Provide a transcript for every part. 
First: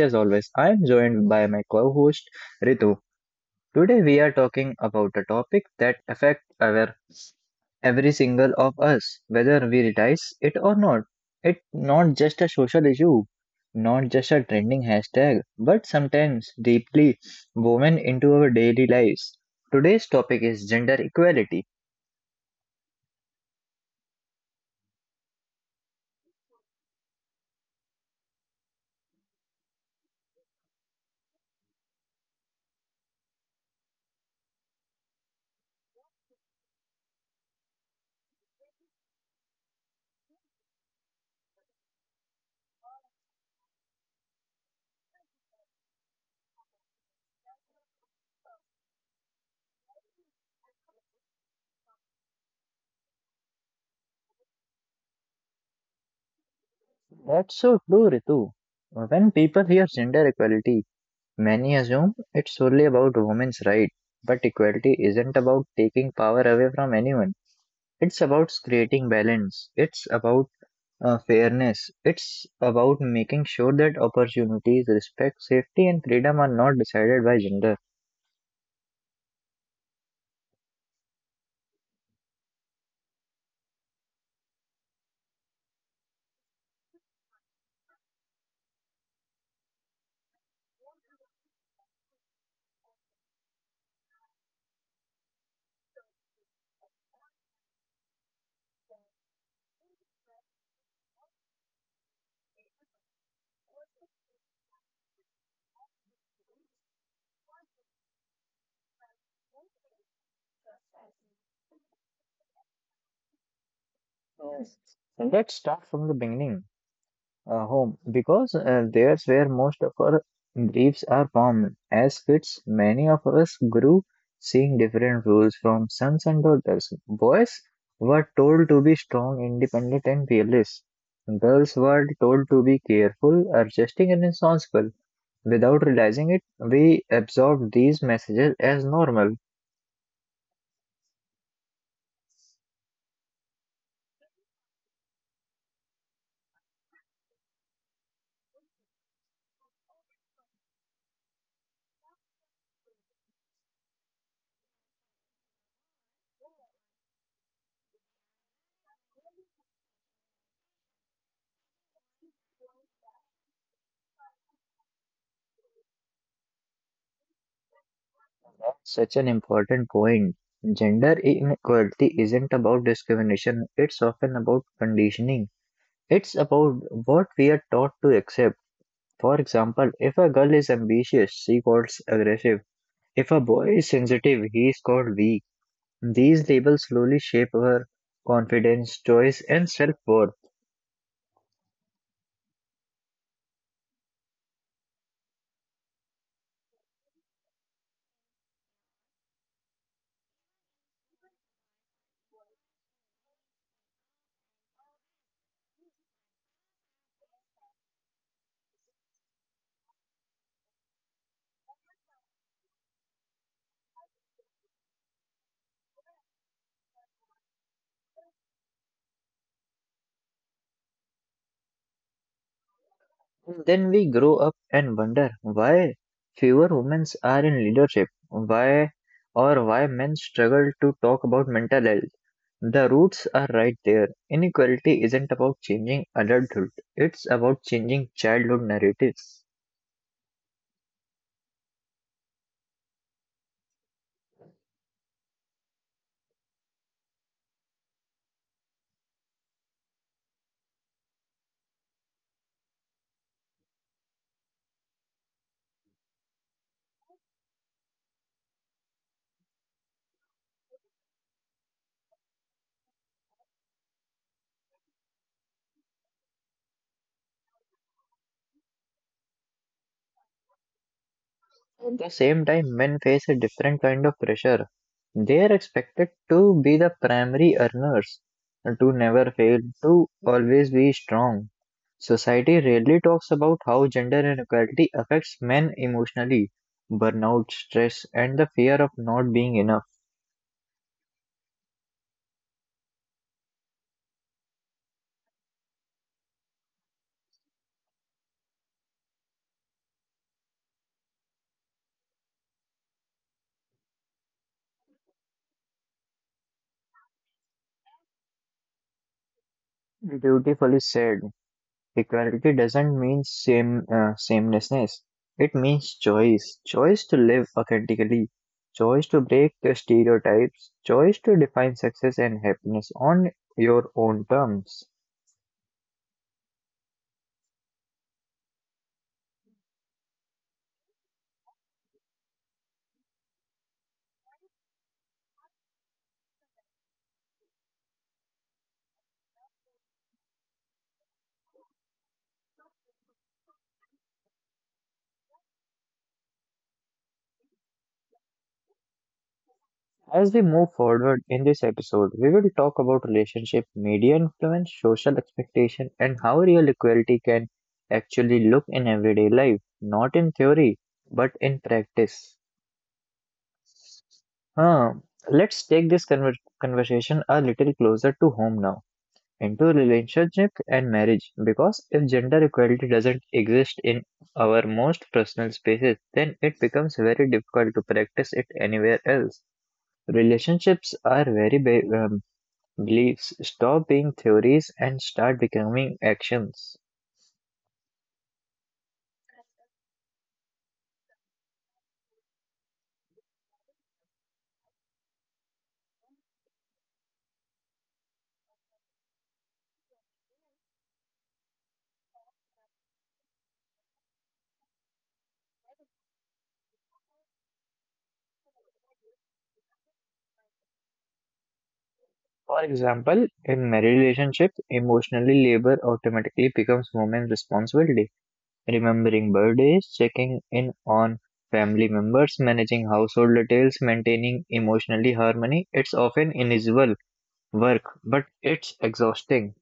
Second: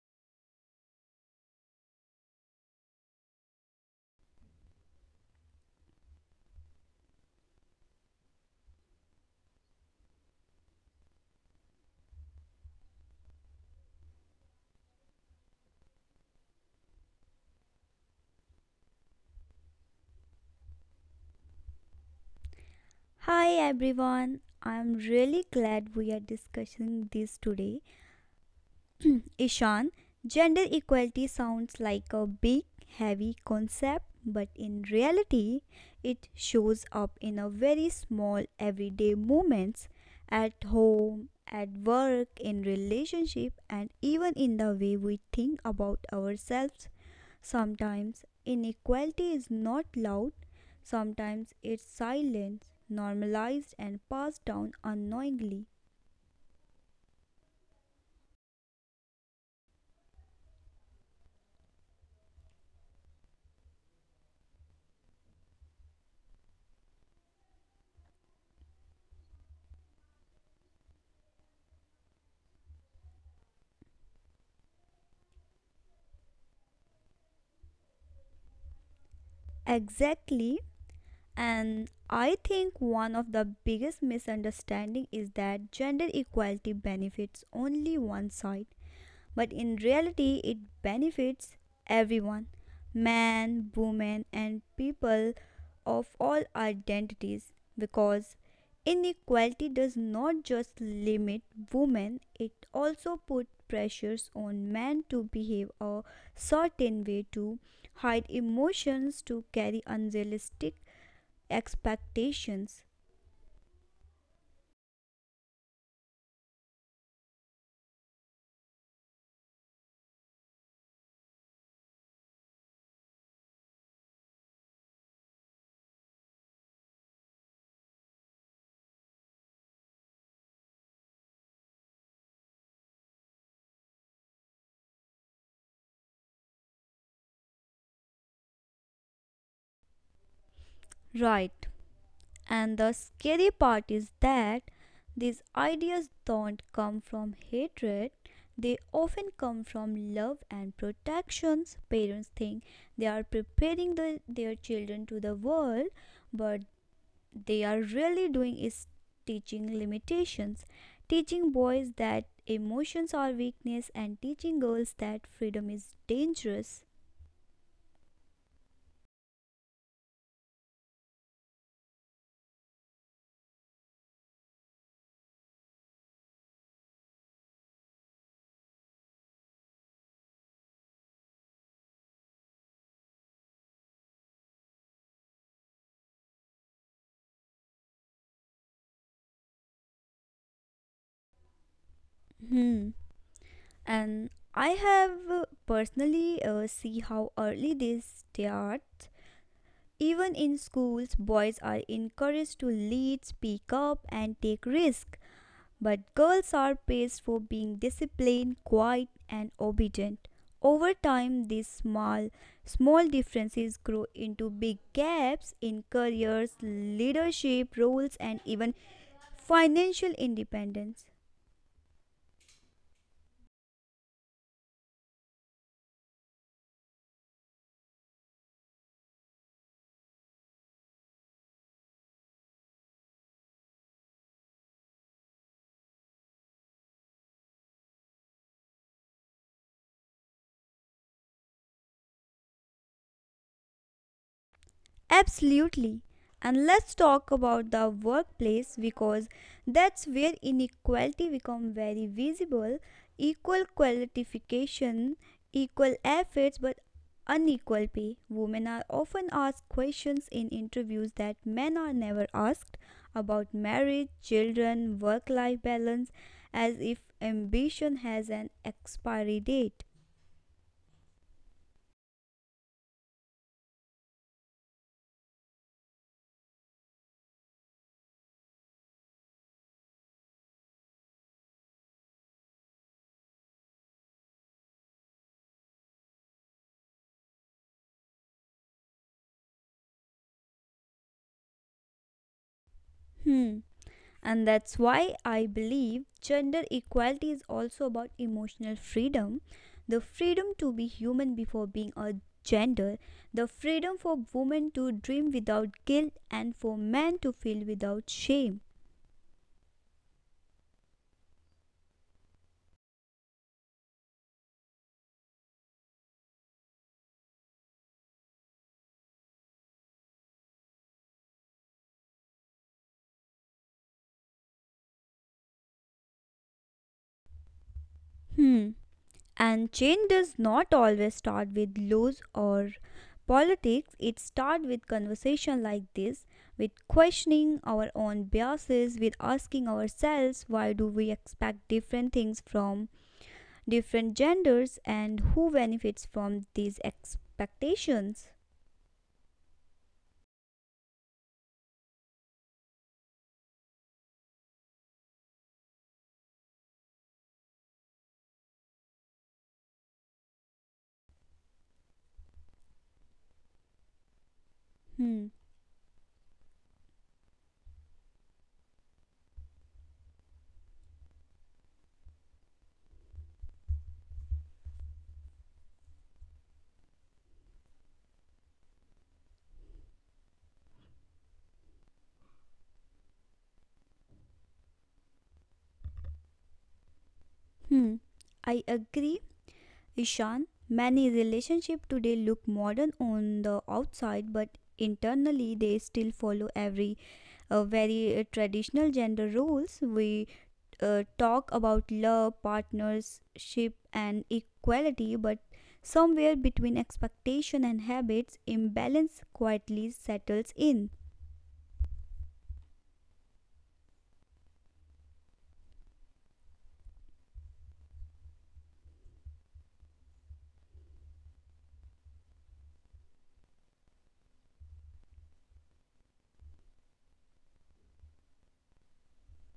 as always I am joined by my co-host Ritu. Today we are talking about a topic that affects our every single of us whether we realize it or not. It's not just a social issue, not just a trending hashtag, but sometimes deeply woven into our daily lives. Today's topic is gender equality. Hi everyone. I'm really glad we are discussing this today. Ishan, gender equality sounds like a big, heavy concept, but in reality, it shows up in a very small everyday moments at home, at work, in relationship, and even in the way we think about ourselves. Sometimes inequality is not loud, sometimes it's silent, normalized, and passed down unknowingly. That's so true, Ritu. When people hear gender equality, many assume it's solely about women's rights. But equality isn't about taking power away from anyone. It's about creating balance. It's about fairness. It's about making sure that opportunities, respect, safety, and freedom are not decided by gender. Exactly. And I think one of the biggest misunderstanding is that gender equality benefits only one side. But in reality, it benefits everyone, men, women, and people of all identities, because inequality does not just limit women, it also puts pressures on men to behave a certain way, to hide emotions, to carry unrealistic expectations. And let's start from the beginning. Home, because there's where most of our beliefs are formed. As kids, many of us grew seeing different rules from sons and daughters. Boys were told to be strong, independent, and fearless. Girls were told to be careful, adjusting, and responsible. Without realizing it, we absorb these messages as normal. Right. And the scary part is that these ideas don't come from hatred, they often come from love and protections. Parents think they are preparing the, their children to the world, but they are really doing is teaching limitations, teaching boys that emotions are weakness, and teaching girls that freedom is dangerous. Such an important point. Gender inequality isn't about discrimination, it's often about conditioning. It's about what we are taught to accept. For example, if a girl is ambitious, she calls aggressive. If a boy is sensitive, he is called weak. These labels slowly shape our confidence, choice, and self worth. Hmm. And I have personally see how early they start. Even in schools, boys are encouraged to lead, speak up, and take risks, but girls are praised for being disciplined, quiet, and obedient. Over time, these small differences grow into big gaps in careers, leadership roles, and even financial independence. Then we grow up and wonder why fewer women are in leadership, why men struggle to talk about mental health. The roots are right there. Inequality isn't about changing adulthood, it's about changing childhood narratives. Absolutely. And let's talk about the workplace because that's where inequality become very visible. Equal qualification, equal efforts but unequal pay. Women are often asked questions in interviews that men are never asked about marriage, children, work-life balance, as if ambition has an expiry date. At the same time, men face a different kind of pressure. They are expected to be the primary earners, to never fail, to always be strong. Society rarely talks about how gender inequality affects men emotionally, burnout, stress, and the fear of not being enough. Hmm. And that's why I believe gender equality is also about emotional freedom, the freedom to be human before being a gender, the freedom for women to dream without guilt, and for men to feel without shame. Beautifully said. Equality doesn't mean sameness. It means choice, choice to live authentically, choice to break the stereotypes, choice to define success and happiness on your own terms. Hmm. And change does not always start with laws or politics, it starts with conversation like this, with questioning our own biases, with asking ourselves why do we expect different things from different genders and who benefits from these expectations. As we move forward in this episode, we will talk about relationship, media influence, social expectation, and how real equality can actually look in everyday life, not in theory, but in practice. Huh. Hmm. Let's take this conversation a little closer to home now, into relationship and marriage. Because if gender equality doesn't exist in our most personal spaces, then it becomes very difficult to practice it anywhere else. Relationships are very beliefs. Stop being theories and start becoming actions. Hmm. I agree, Ishan. Many relationships today look modern on the outside, but internally they still follow every very traditional gender roles. We talk about love, partnership, and equality, but somewhere between expectation and habits, imbalance quietly settles in. For example, in marriage relationship, emotionally labor automatically becomes woman's responsibility remembering birthdays, checking in on family members, managing household details, maintaining emotionally harmony. It's often invisible work, but it's exhausting.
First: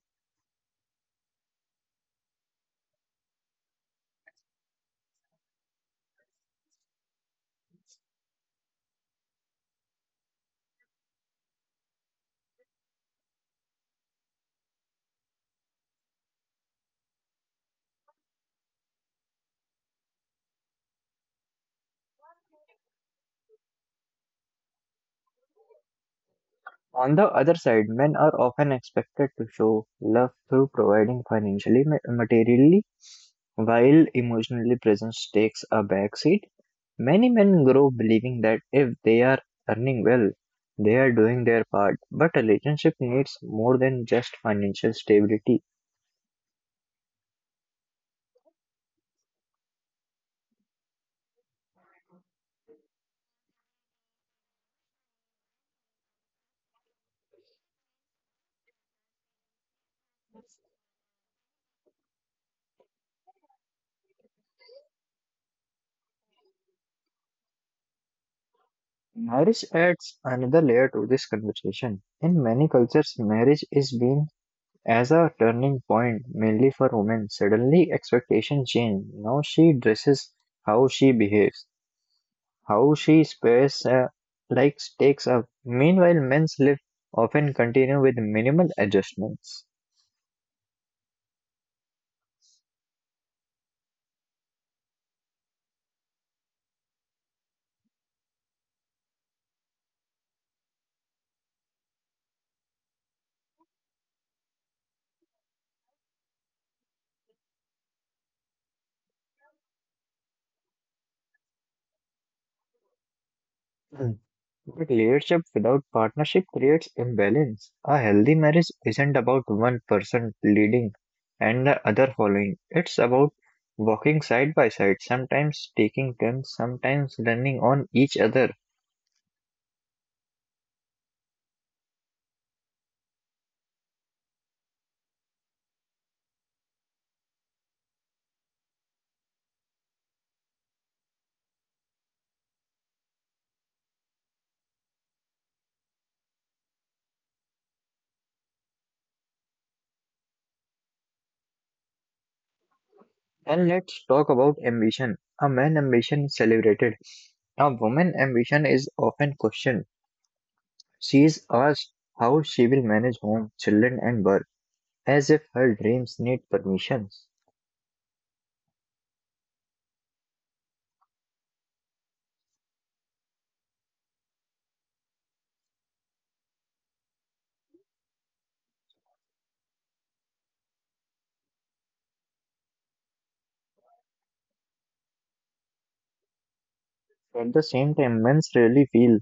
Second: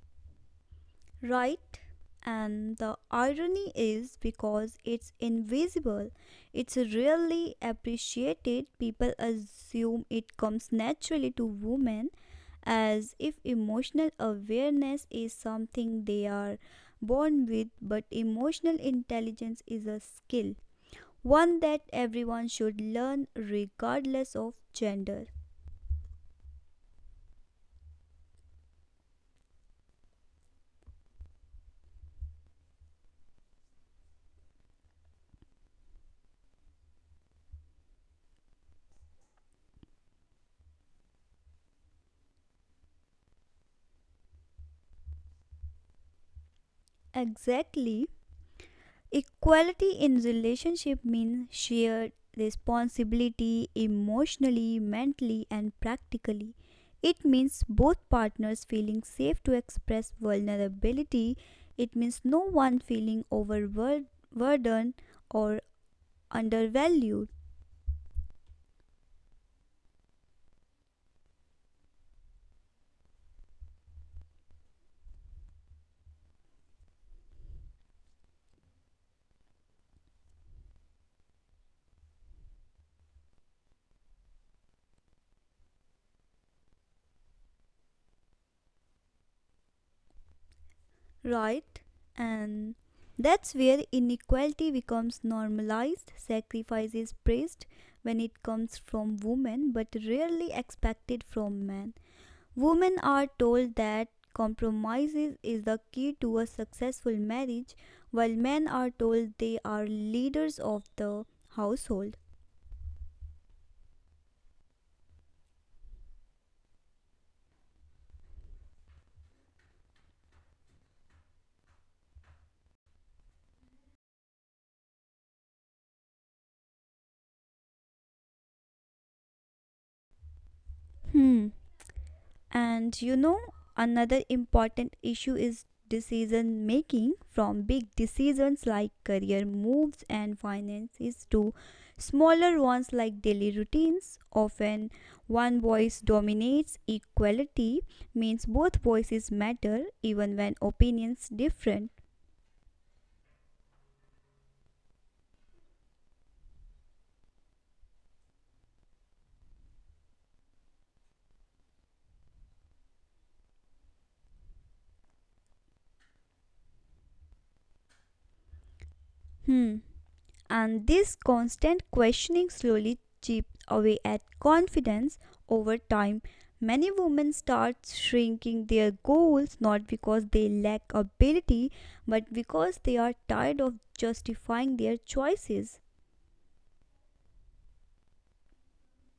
Right? And the irony is because it's invisible, it's rarely appreciated. People assume it comes naturally to women as if emotional awareness is something they are born with, but emotional intelligence is a skill, one that everyone should learn regardless of gender. On the other side, men are often expected to show love through providing financially, materially, while emotionally presence takes a backseat. Many men grow believing that if they are earning well, they are doing their part, but a relationship needs more than just financial stability. Exactly. Equality in relationship means shared responsibility emotionally, mentally, and practically. It means both partners feeling safe to express vulnerability. It means no one feeling overburdened or undervalued. Marriage adds another layer to this conversation. In many cultures, marriage is seen as a turning point, mainly for women. Suddenly, expectations change. Now she dresses, how she behaves, how she spares, like takes up. Meanwhile, men's life often continue with minimal adjustments. Right? And that's where inequality becomes normalized, sacrifice is praised when it comes from women but rarely expected from men. Women are told that compromises is the key to a successful marriage, while men are told they are leaders of the household. But leadership without partnership creates imbalance. A healthy marriage isn't about one person leading and the other following. It's about walking side by side, sometimes taking turns, sometimes running on each other. Hmm. And you know, another important issue is decision making from big decisions like career moves and finances to smaller ones like daily routines. Often, one voice dominates, equality means both voices matter even when opinions differ. And let's talk about ambition. A man's ambition is celebrated. A woman's ambition is often questioned. She is asked how she will manage home, children, and work, as if her dreams need permissions. Hmm. And this constant questioning slowly chips away at confidence over time. Many women start shrinking their goals not because they lack ability but because they are tired of justifying their choices. At the same time, men rarely feel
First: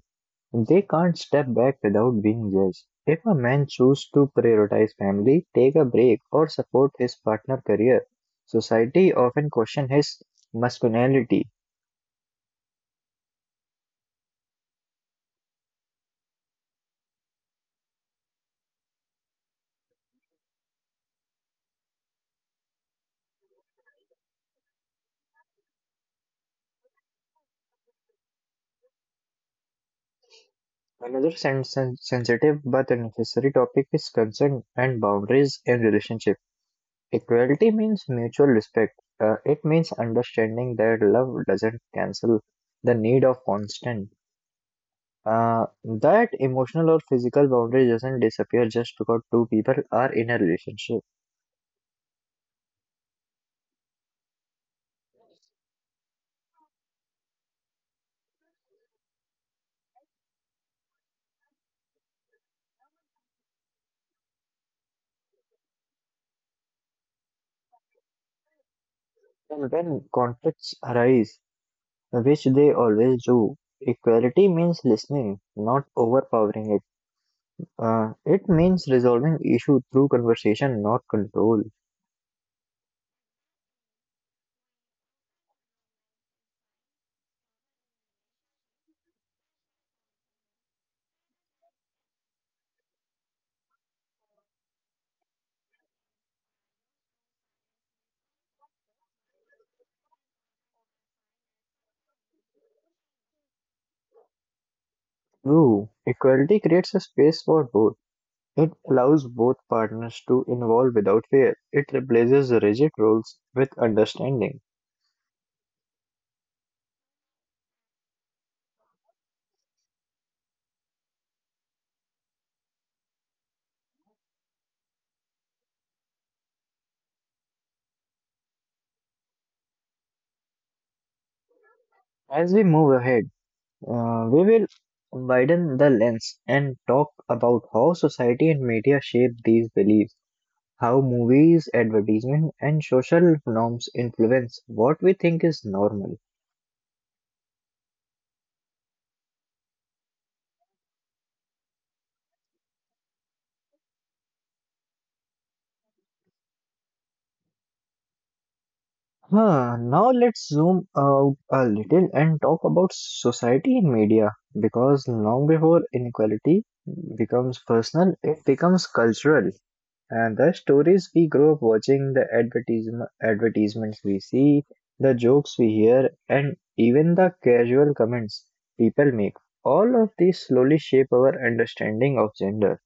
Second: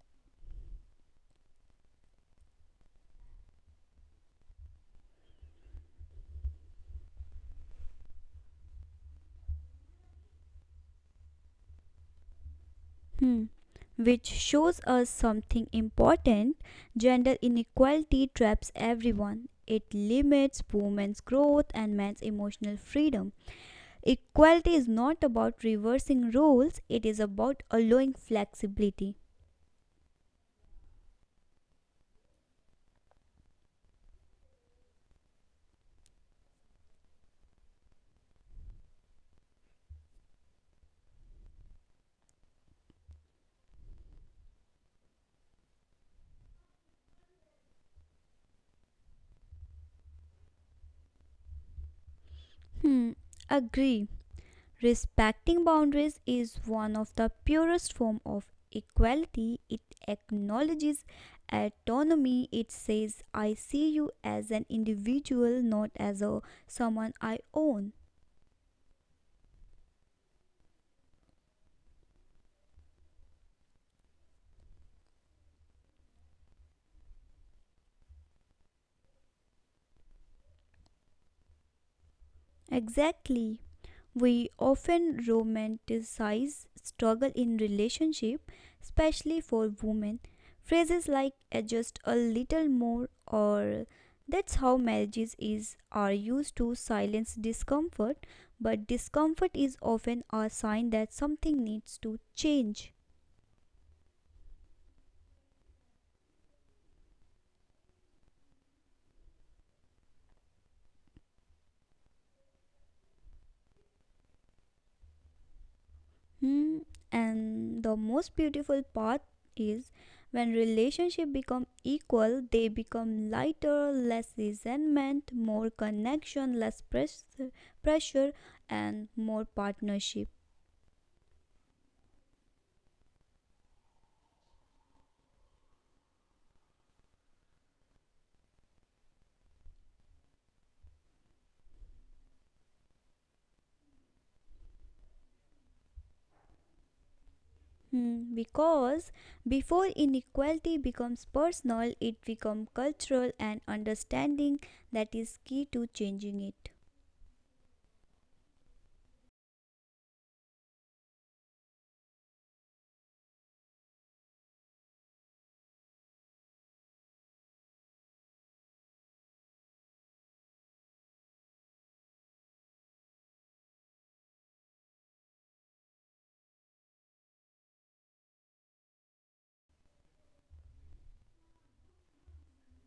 they can't step back without being judged. If a man chooses to prioritize family, take a break, or support his partner career, society often question his masculinity. Hmm. Which shows us something important, gender inequality traps everyone. It limits women's growth and men's emotional freedom. Equality is not about reversing roles, it is about allowing flexibility. Another sensitive but necessary topic is consent and boundaries in relationship. Equality means mutual respect. It means understanding that love doesn't cancel the need of constant. That emotional or physical boundary doesn't disappear just because two people are in a relationship. Hmm, agree. Respecting boundaries is one of the purest form of equality. It acknowledges autonomy. It says I see you as an individual, not as a someone I own. And when conflicts arise, which they always do, equality means listening, not overpowering it. It means resolving issue through conversation, not control. Exactly. We often romanticize struggle in relationship, especially for women. Phrases like just a little more," or "that's how marriages is," are used to silence discomfort, but discomfort is often a sign that something needs to change. True, equality creates a space for both. It allows both partners to involve without fear. It replaces rigid roles with understanding. Hmm, and the most beautiful part is when relationships become equal, they become lighter, less resentment, more connection, pressure, and more partnership. As we move ahead, we will widen the lens and talk about how society and media shape these beliefs. How movies, advertisement, and social norms influence what we think is normal. Hmm, because before inequality becomes personal, it becomes cultural, and understanding that is key to changing it. Huh, now let's zoom out a little and talk about society and media because long before inequality becomes personal, it becomes cultural. And the stories we grow up watching, the advertisements we see, the jokes we hear, and even the casual comments people make, all of these slowly shape our understanding of gender.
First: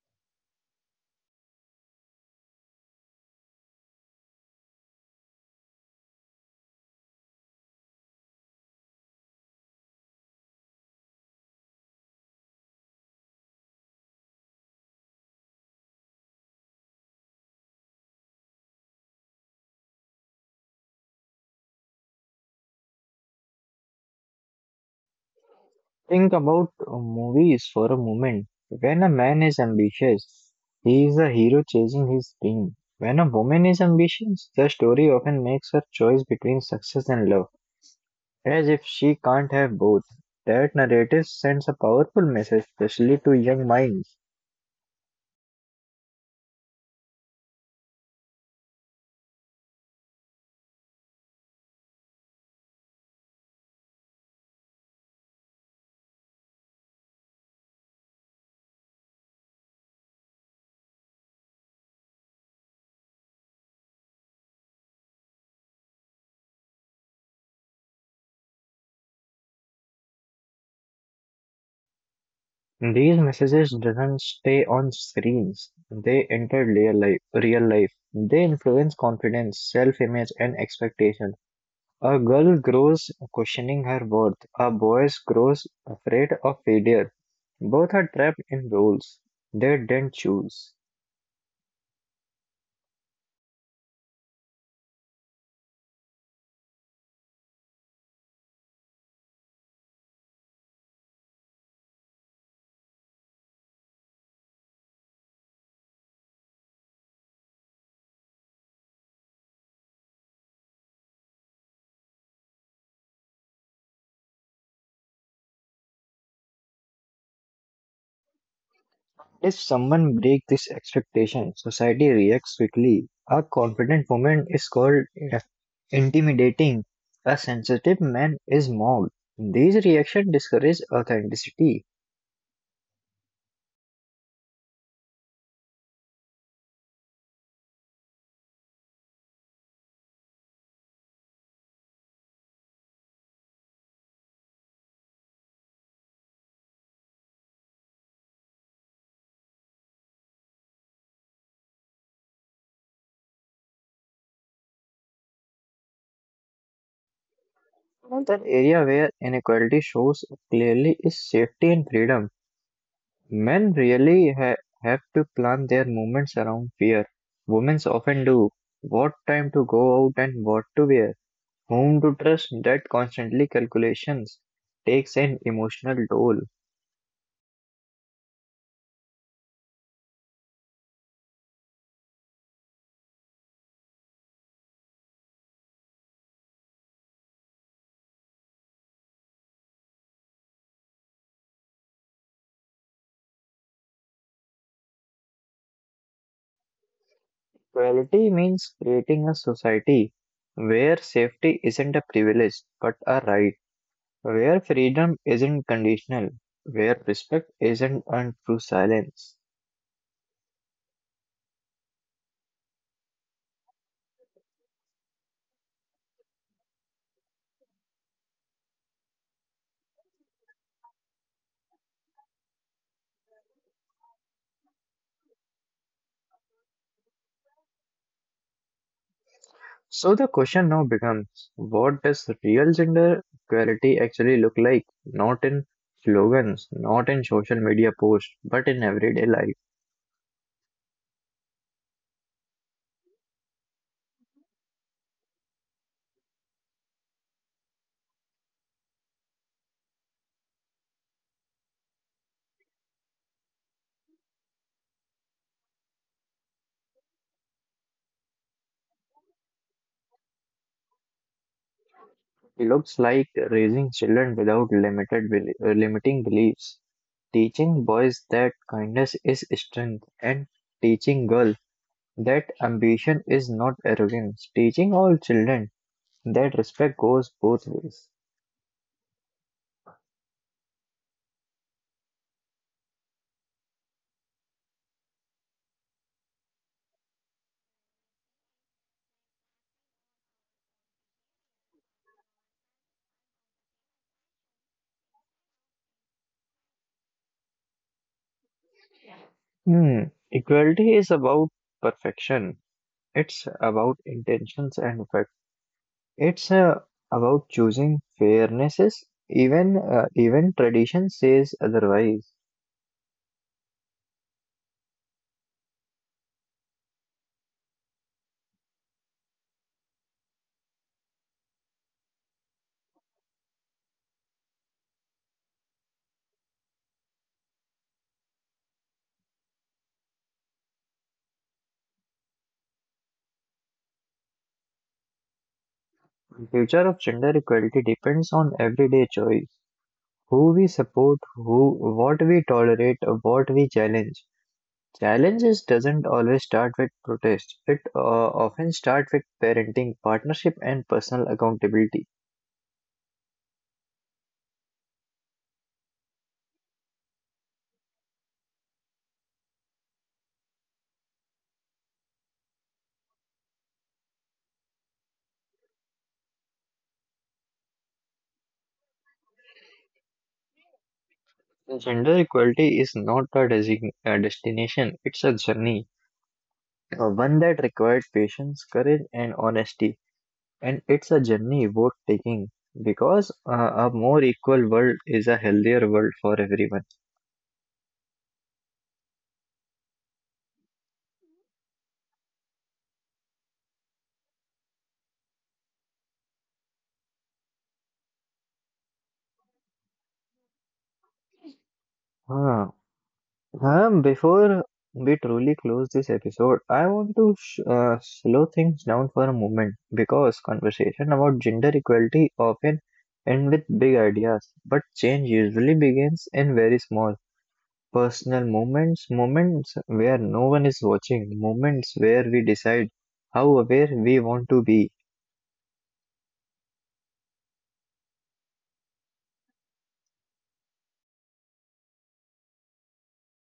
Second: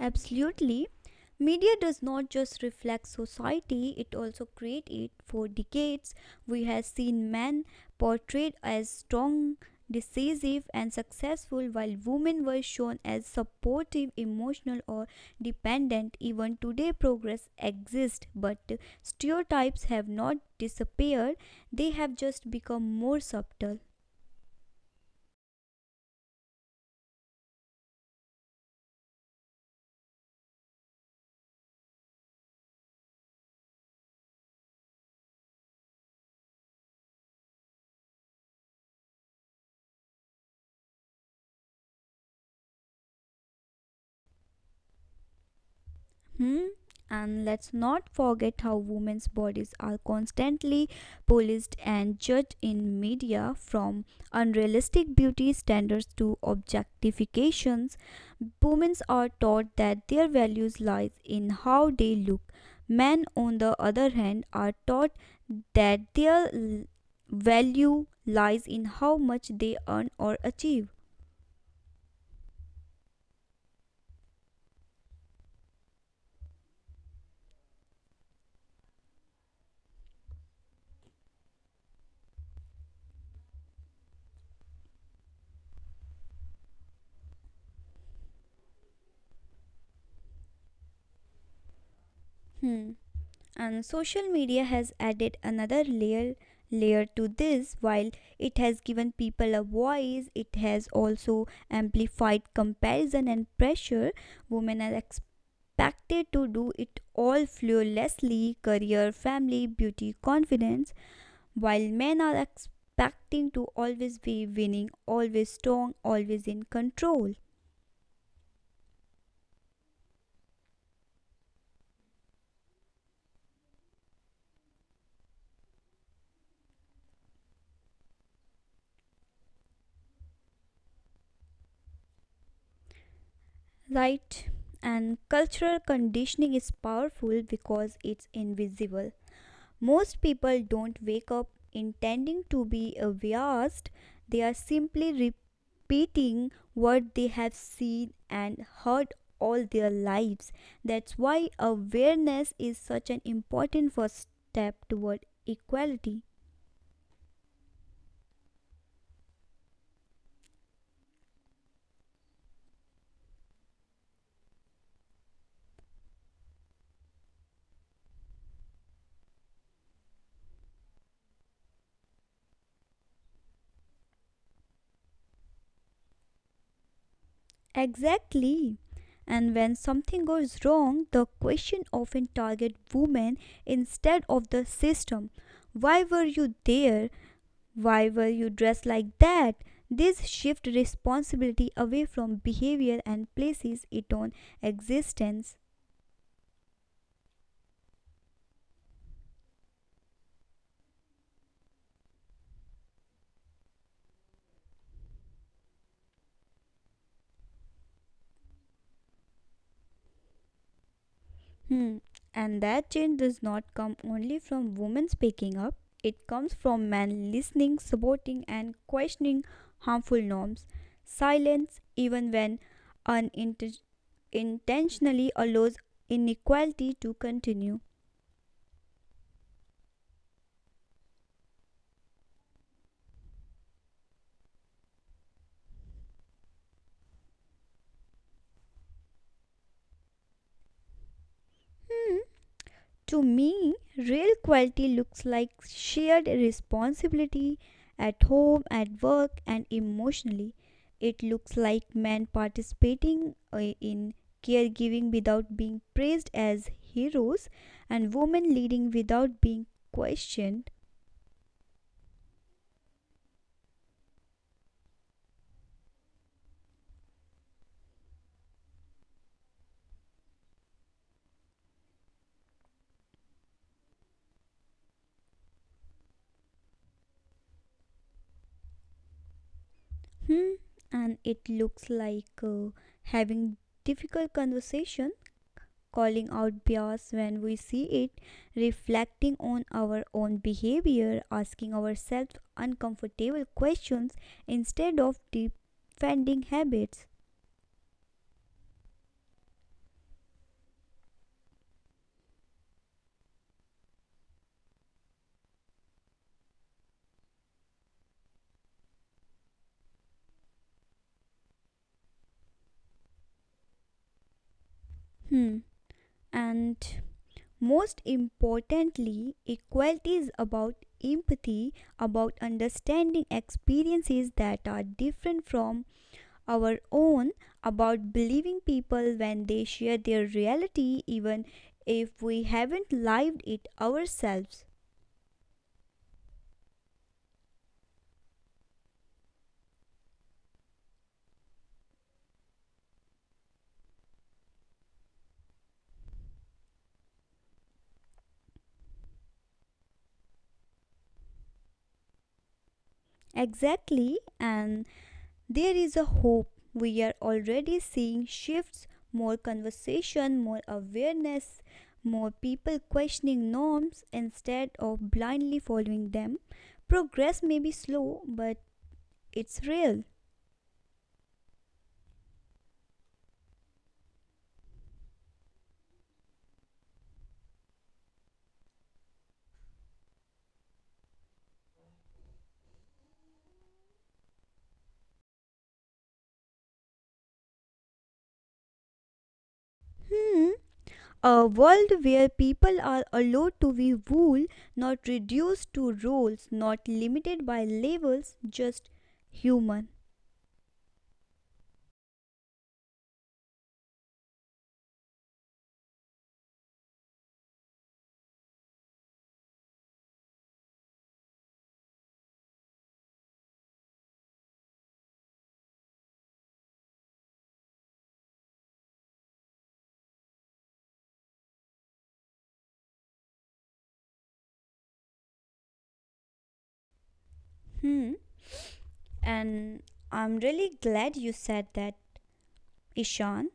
Absolutely. Media does not just reflect society, it also creates it. For decades, we have seen men portrayed as strong, decisive, and successful, while women were shown as supportive, emotional, or dependent. Even today, progress exists, but stereotypes have not disappeared, they have just become more subtle. Think about movies for a moment. When a man is ambitious, he is a hero chasing his dream. When a woman is ambitious, the story often makes her choice between success and love, as if she can't have both. That narrative sends a powerful message, especially to young minds. Hmm? And let's not forget how women's bodies are constantly policed and judged in media, from unrealistic beauty standards to objectifications. Women are taught that their values lies in how they look. Men, on the other hand, are taught that value lies in how much they earn or achieve. These messages doesn't stay on screens. They enter real life. Real life. They influence confidence, self-image, and expectation. A girl grows questioning her worth. A boy grows afraid of failure. Both are trapped in roles they didn't choose. Hmm. And social media has added another layer to this. While it has given people a voice, it has also amplified comparison and pressure. Women are expected to do it all flawlessly, career, family, beauty, confidence, while men are expecting to always be winning, always strong, always in control. If someone breaks this expectation, society reacts quickly. A confident woman is called intimidating. A sensitive man is mocked. These reactions discourage authenticity. Right, and cultural conditioning is powerful because it's invisible. Most people don't wake up intending to be a vast, they are simply repeating what they have seen and heard all their lives. That's why awareness is such an important first step toward equality. Another area where inequality shows up clearly is safety and freedom. Men really have to plan their movements around fear. Women often do. What time to go out and what to wear, whom to trust, that constantly calculations takes an emotional toll. Exactly. And when something goes wrong, the question often targets women instead of the system. Why were you there? Why were you dressed like that? This shifts responsibility away from behavior and places it on existence. Equality means creating a society where safety isn't a privilege but a right, where freedom isn't conditional, where respect isn't earned through silence. Hmm. And that change does not come only from women speaking up. It comes from men listening, supporting, and questioning harmful norms. Silence, even when unintentionally, allows inequality to continue. So the question now becomes, what does real gender equality actually look like? Not in slogans, not in social media posts, but in everyday life. To me, real quality looks like shared responsibility at home, at work, and emotionally. It looks like men participating in caregiving without being praised as heroes, and women leading without being questioned. It looks like raising children without limiting beliefs, teaching boys that kindness is strength, and teaching girls that ambition is not arrogance, teaching all children that respect goes both ways. Hmm. And it looks like having difficult conversation, calling out bias when we see it, reflecting on our own behavior, asking ourselves uncomfortable questions instead of defending habits. Hmm, equality is about perfection. It's about intentions and effect. It's about choosing fairnesses, even tradition says otherwise. Hmm. And most importantly, equality is about empathy, about understanding experiences that are different from our own, about believing people when they share their reality, even if we haven't lived it ourselves. The future of gender equality depends on everyday choice. Who we support, who what we tolerate, what we challenge. Challenges doesn't always start with protest. It often starts with parenting, partnership, and personal accountability. Exactly, and there is a hope. We are already seeing shifts, more conversation, more awareness, more people questioning norms instead of blindly following them. Progress may be slow, but it's real. Gender equality is not a, design, a destination; it's a journey. One that required patience, courage, and honesty. And it's a journey worth taking because a more equal world is a healthier world for everyone. Hmm. A world where people are allowed to be whole, not reduced to roles, not limited by labels, just human. Huh. Before we truly close this episode, I want to slow things down for a moment because conversation about gender equality often end with big ideas, but change usually begins in very small. Personal moments, moments where no one is watching, moments where we decide how aware we want to be. Hmm. And I'm really glad you said that, Ishan.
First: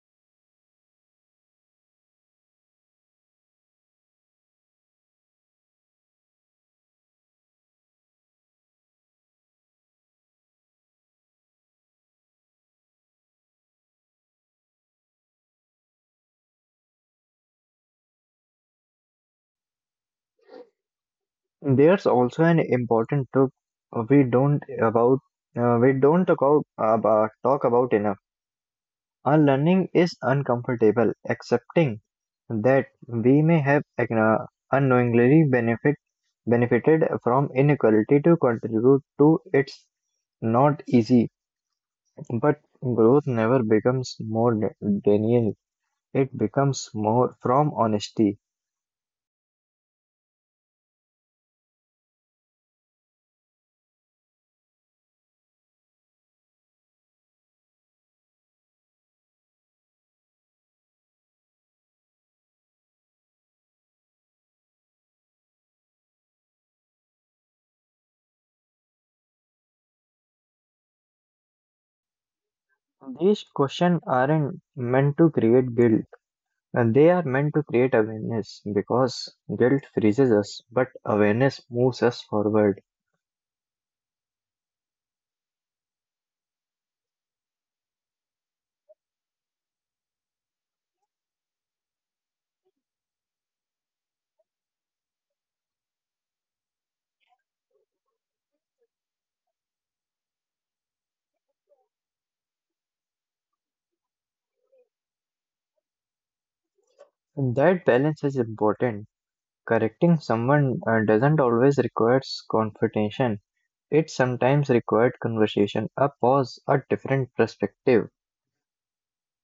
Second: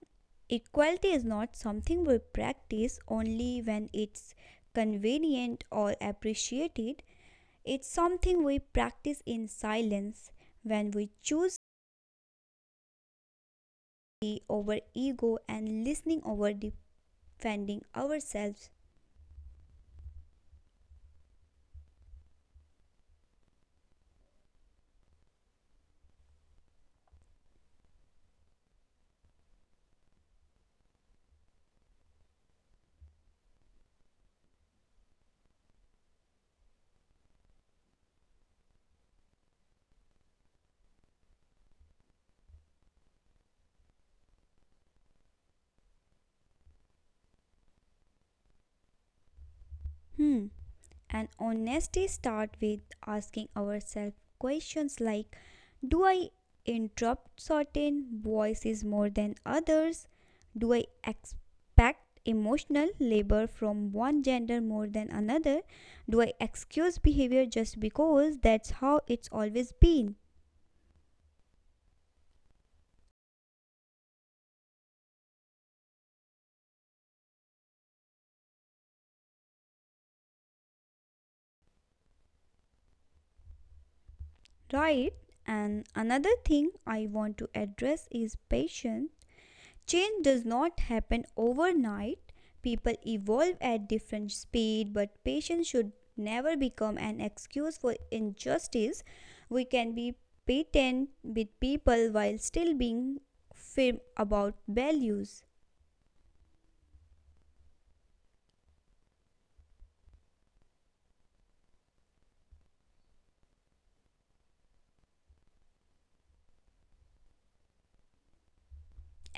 Equality is not something we practice only when it's convenient or appreciated, it's something we practice in silence, when we choose over ego and listening over defending ourselves. There's also an important tip uh, we don't about we don't talk about enough. Our learning is uncomfortable. Accepting that we may have unknowingly benefited from inequality to contribute to it's not easy, but growth never becomes more de- it becomes more from honesty. Hmm, and honesty start with asking ourselves questions like, do I interrupt certain voices more than others, do I expect emotional labor from one gender more than another, do I excuse behavior just because that's how it's always been. These questions aren't meant to create guilt, and they are meant to create awareness because guilt freezes us, but awareness moves us forward. Right, and another thing I want to address is patience. Change does not happen overnight. People evolve at different speed, but patience should never become an excuse for injustice. We can be patient with people while still being firm about values. And that balance is important. Correcting someone doesn't always require confrontation. It sometimes required conversation, a pause, a different perspective.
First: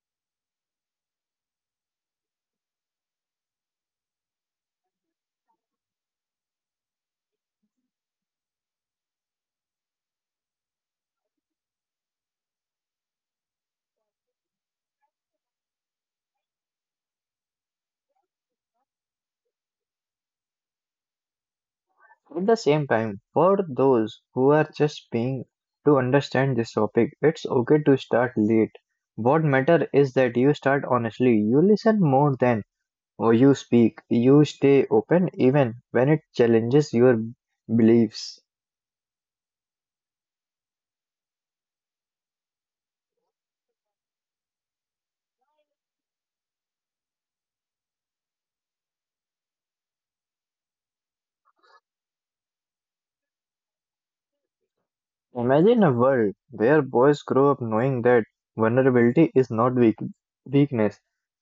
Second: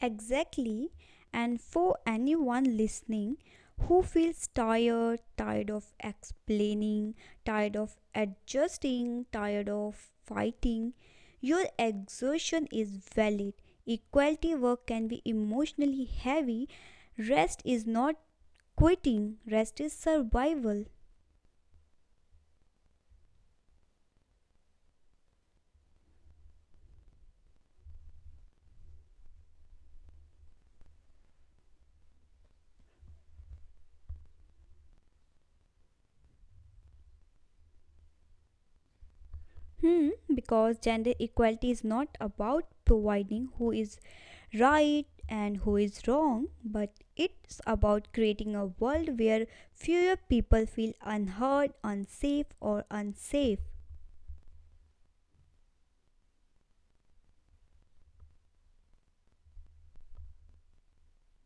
Exactly. And for anyone listening who feels tired, tired of explaining, tired of adjusting, tired of fighting, your exhaustion is valid. Equality work can be emotionally heavy. Rest is not quitting, rest is survival. At the same time, for those who are just being to understand this topic, it's okay to start late. What matter is that you start honestly, you listen more than or you speak, you stay open even when it challenges your beliefs. Hmm, because gender equality is not about providing who is right and who is wrong, but it's about creating a world where fewer people feel unheard, unsafe, or unsafe. Imagine a world where boys grow up knowing that vulnerability is not weak, weakness,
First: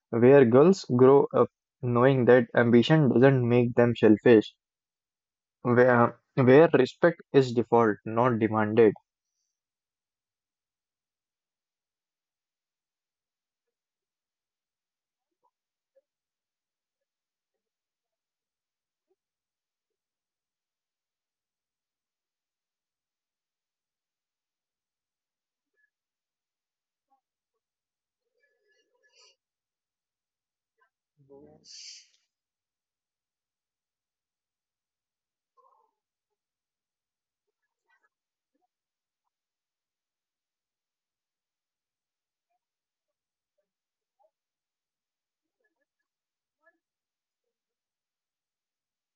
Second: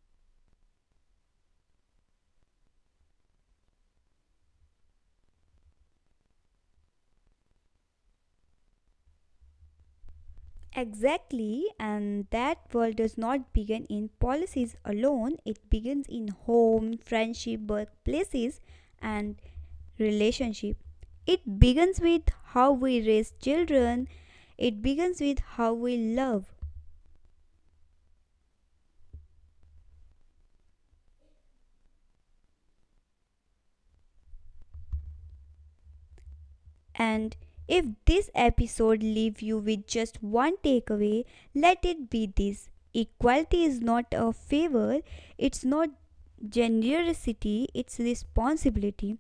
where girls grow up knowing that ambition doesn't make them selfish where respect is default, not demanded. Exactly, and that world does not begin in policies alone, it begins in home, friendship, workplaces, and relationship. It begins with how we raise children, it begins with how we love. And if this episode leave you with just one takeaway, let it be this. Equality is not a favor, it's not generosity, it's responsibility.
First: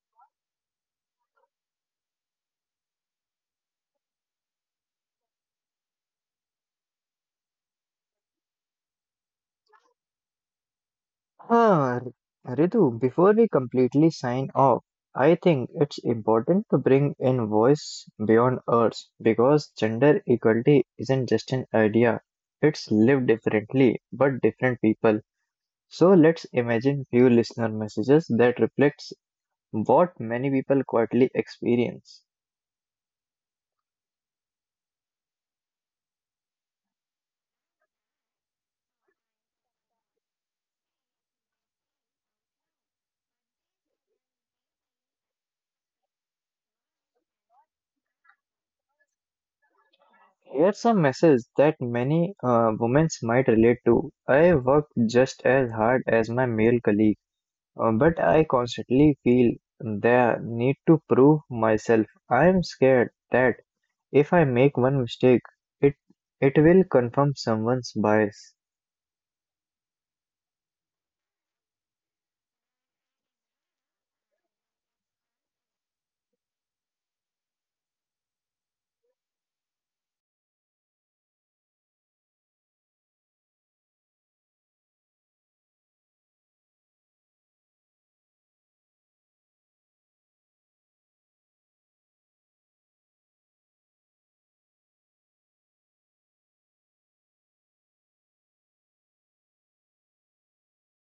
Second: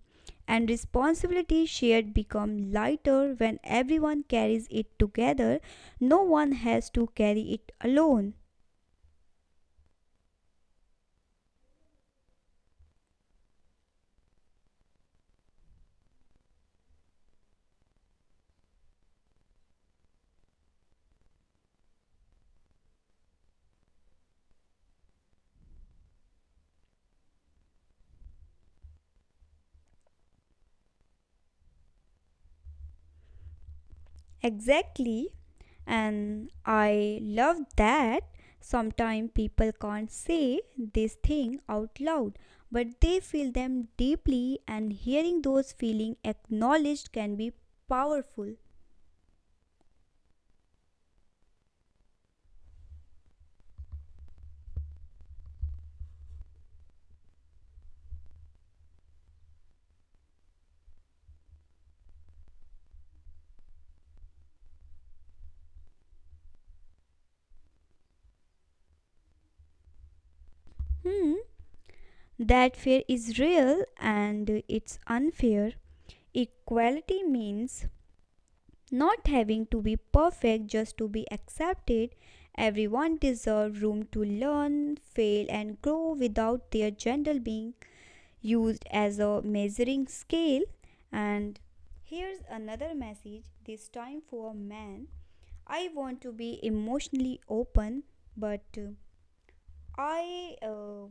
And responsibility shared become lighter when everyone carries it together. No one has to carry it alone. Ah, Ritu, before we completely sign off, I think it's important to bring in voice beyond ours because gender equality isn't just an idea. It's lived differently, but different people. So let's imagine few listener messages that reflects what many people quietly experience. Exactly. And I love that sometimes people can't say this thing out loud, but they feel them deeply, and hearing those feelings acknowledged can be powerful. It's a message that many women might relate to. I work just as hard as my male colleague, but I constantly feel the need to prove myself. I am scared that if I make one mistake, it it will confirm someone's bias. Hmm, that fear is real and it's unfair. Equality means not having to be perfect just to be accepted. Everyone deserves room to learn, fail, and grow without their gender being used as a measuring scale. And here's another message, this time for man. I want to be emotionally open, but I.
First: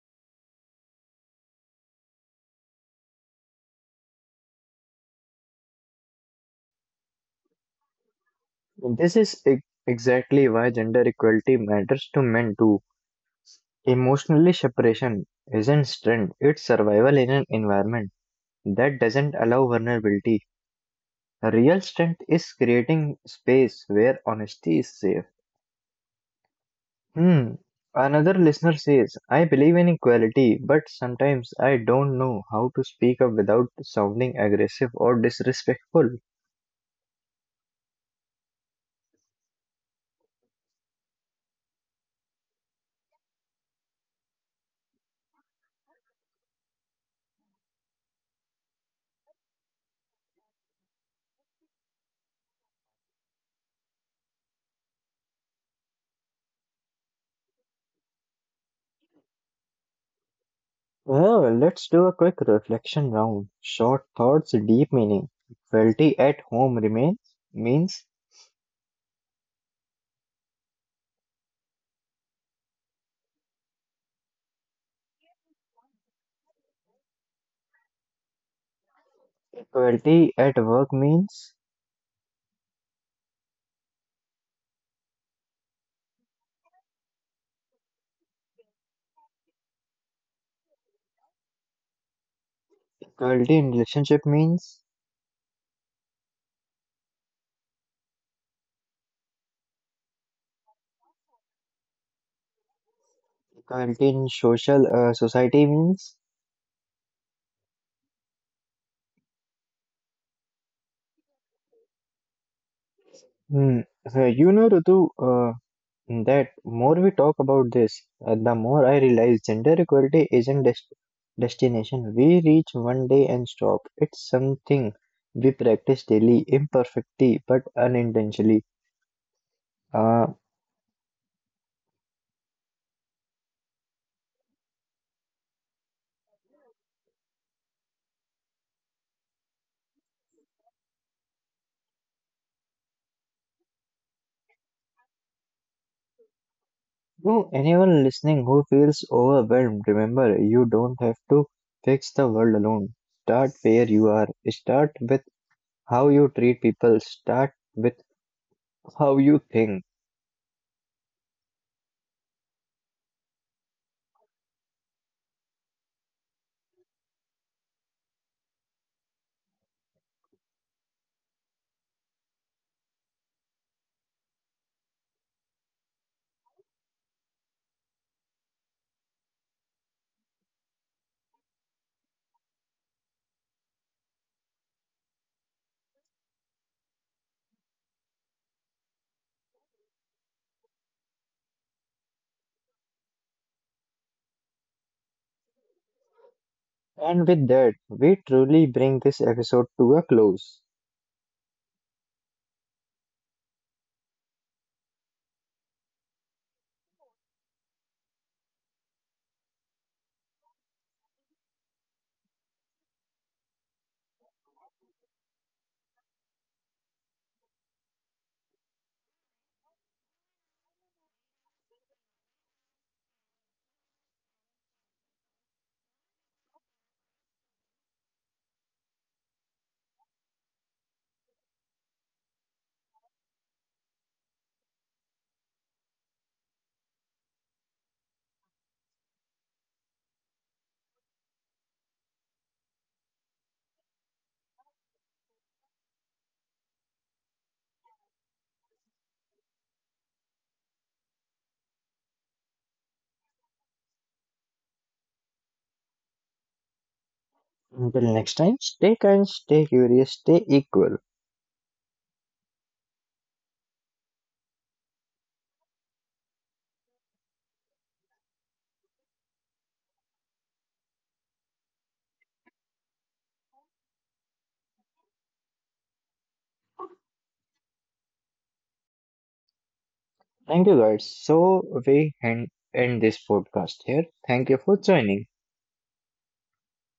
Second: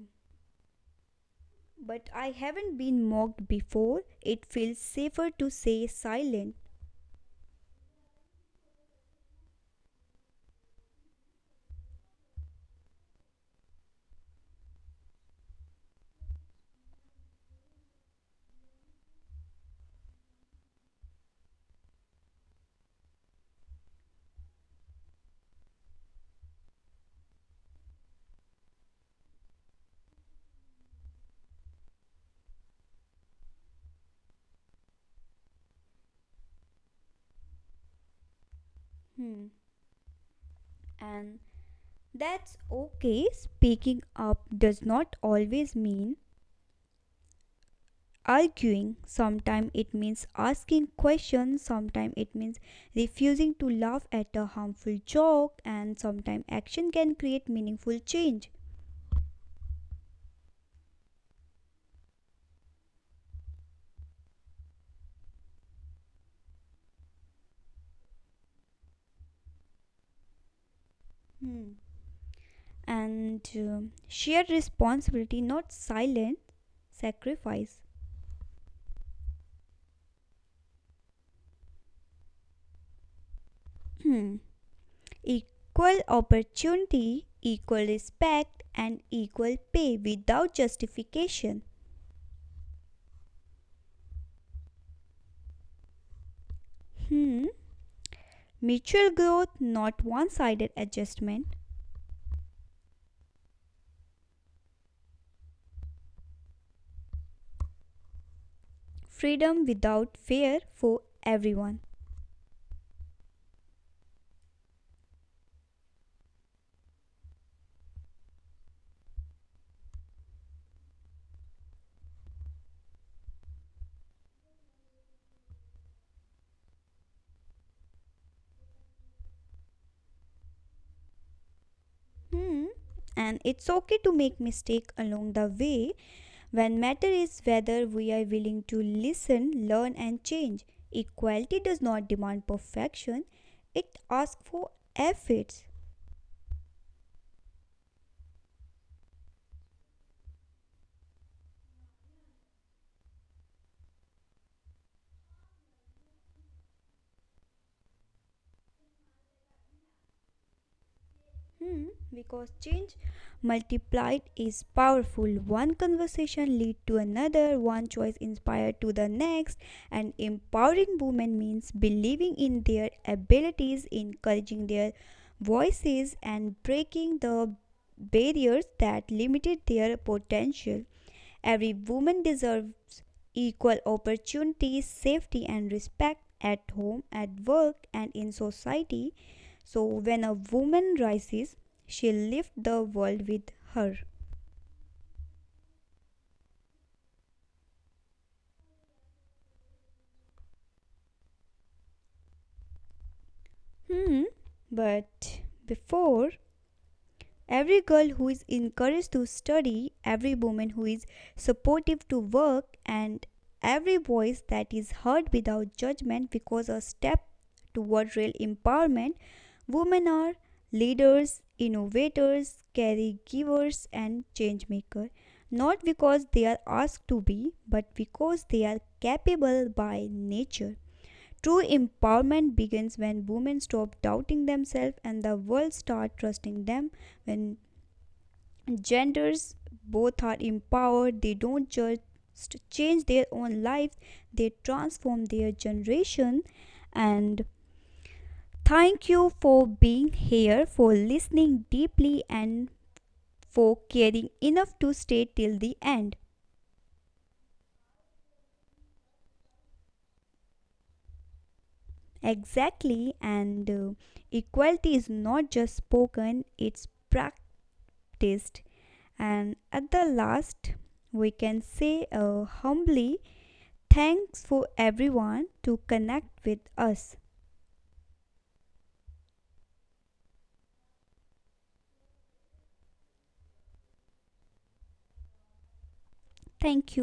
but I haven't been mocked before. It feels safer to say silent. This is exactly why gender equality matters to men too. Emotionally separation isn't strength; it's survival in an environment that doesn't allow vulnerability. Real strength is creating space where honesty is safe. Hmm. Another listener says, I believe in equality, but sometimes I don't know how to speak up without sounding aggressive or disrespectful. Hmm. And that's okay. Speaking up does not always mean arguing, sometimes it means asking questions, sometimes it means refusing to laugh at a harmful joke, and sometimes action can create meaningful change. Well, let's do a quick reflection round. Short thoughts, deep meaning. Equality at home remains means Hmm. And shared responsibility, not silent sacrifice. equality at work means Hmm. Equal opportunity, equal respect, and equal pay without justification. equality in relationship means Hmm. Mutual growth, not one-sided adjustment. equality in social society means. Freedom without fear for everyone. Hmm. You know, Ritu, that more we talk about this, the more I realize gender equality isn't destination we reach one day and stop. It's something we practice daily, imperfectly but unintentionally. Uh, Hmm. And it's okay to make mistake along the way, when matter is whether we are willing to listen, learn and change. Equality does not demand perfection. It asks for efforts. to anyone listening who feels overwhelmed, remember you don't have to fix the world alone. Start where you are. Start with how you treat people. Start with how you think. Hmm, because change multiplied is powerful. One conversation lead to another, one choice inspired to the next, and empowering women means believing in their abilities, encouraging their voices and breaking the barriers that limited their potential. Every woman deserves equal opportunities, safety and respect at home, at work and in society. So when a woman rises, she lifts the world with her. And with that, we truly bring this episode to a close. Hmm. But before, every girl who is encouraged to study, every woman who is supportive to work, and every voice that is heard without judgment, because a step toward real empowerment, women are leaders, innovators, caregivers, and change makers. Not because they are asked to be, but because they are capable by nature. True empowerment begins when women stop doubting themselves and the world start trusting them. When genders both are empowered, they don't just change their own life, they transform their generation. And thank you for being here, for listening deeply, and for caring enough to stay till the end. Until next time, stay kind, stay curious, stay equal. Exactly, and equality is not just spoken, it's practiced. And at the last, we can say, humbly, thanks for everyone to connect with us. Thank you, guys. So, end this podcast here. Thank you for joining. Thank you.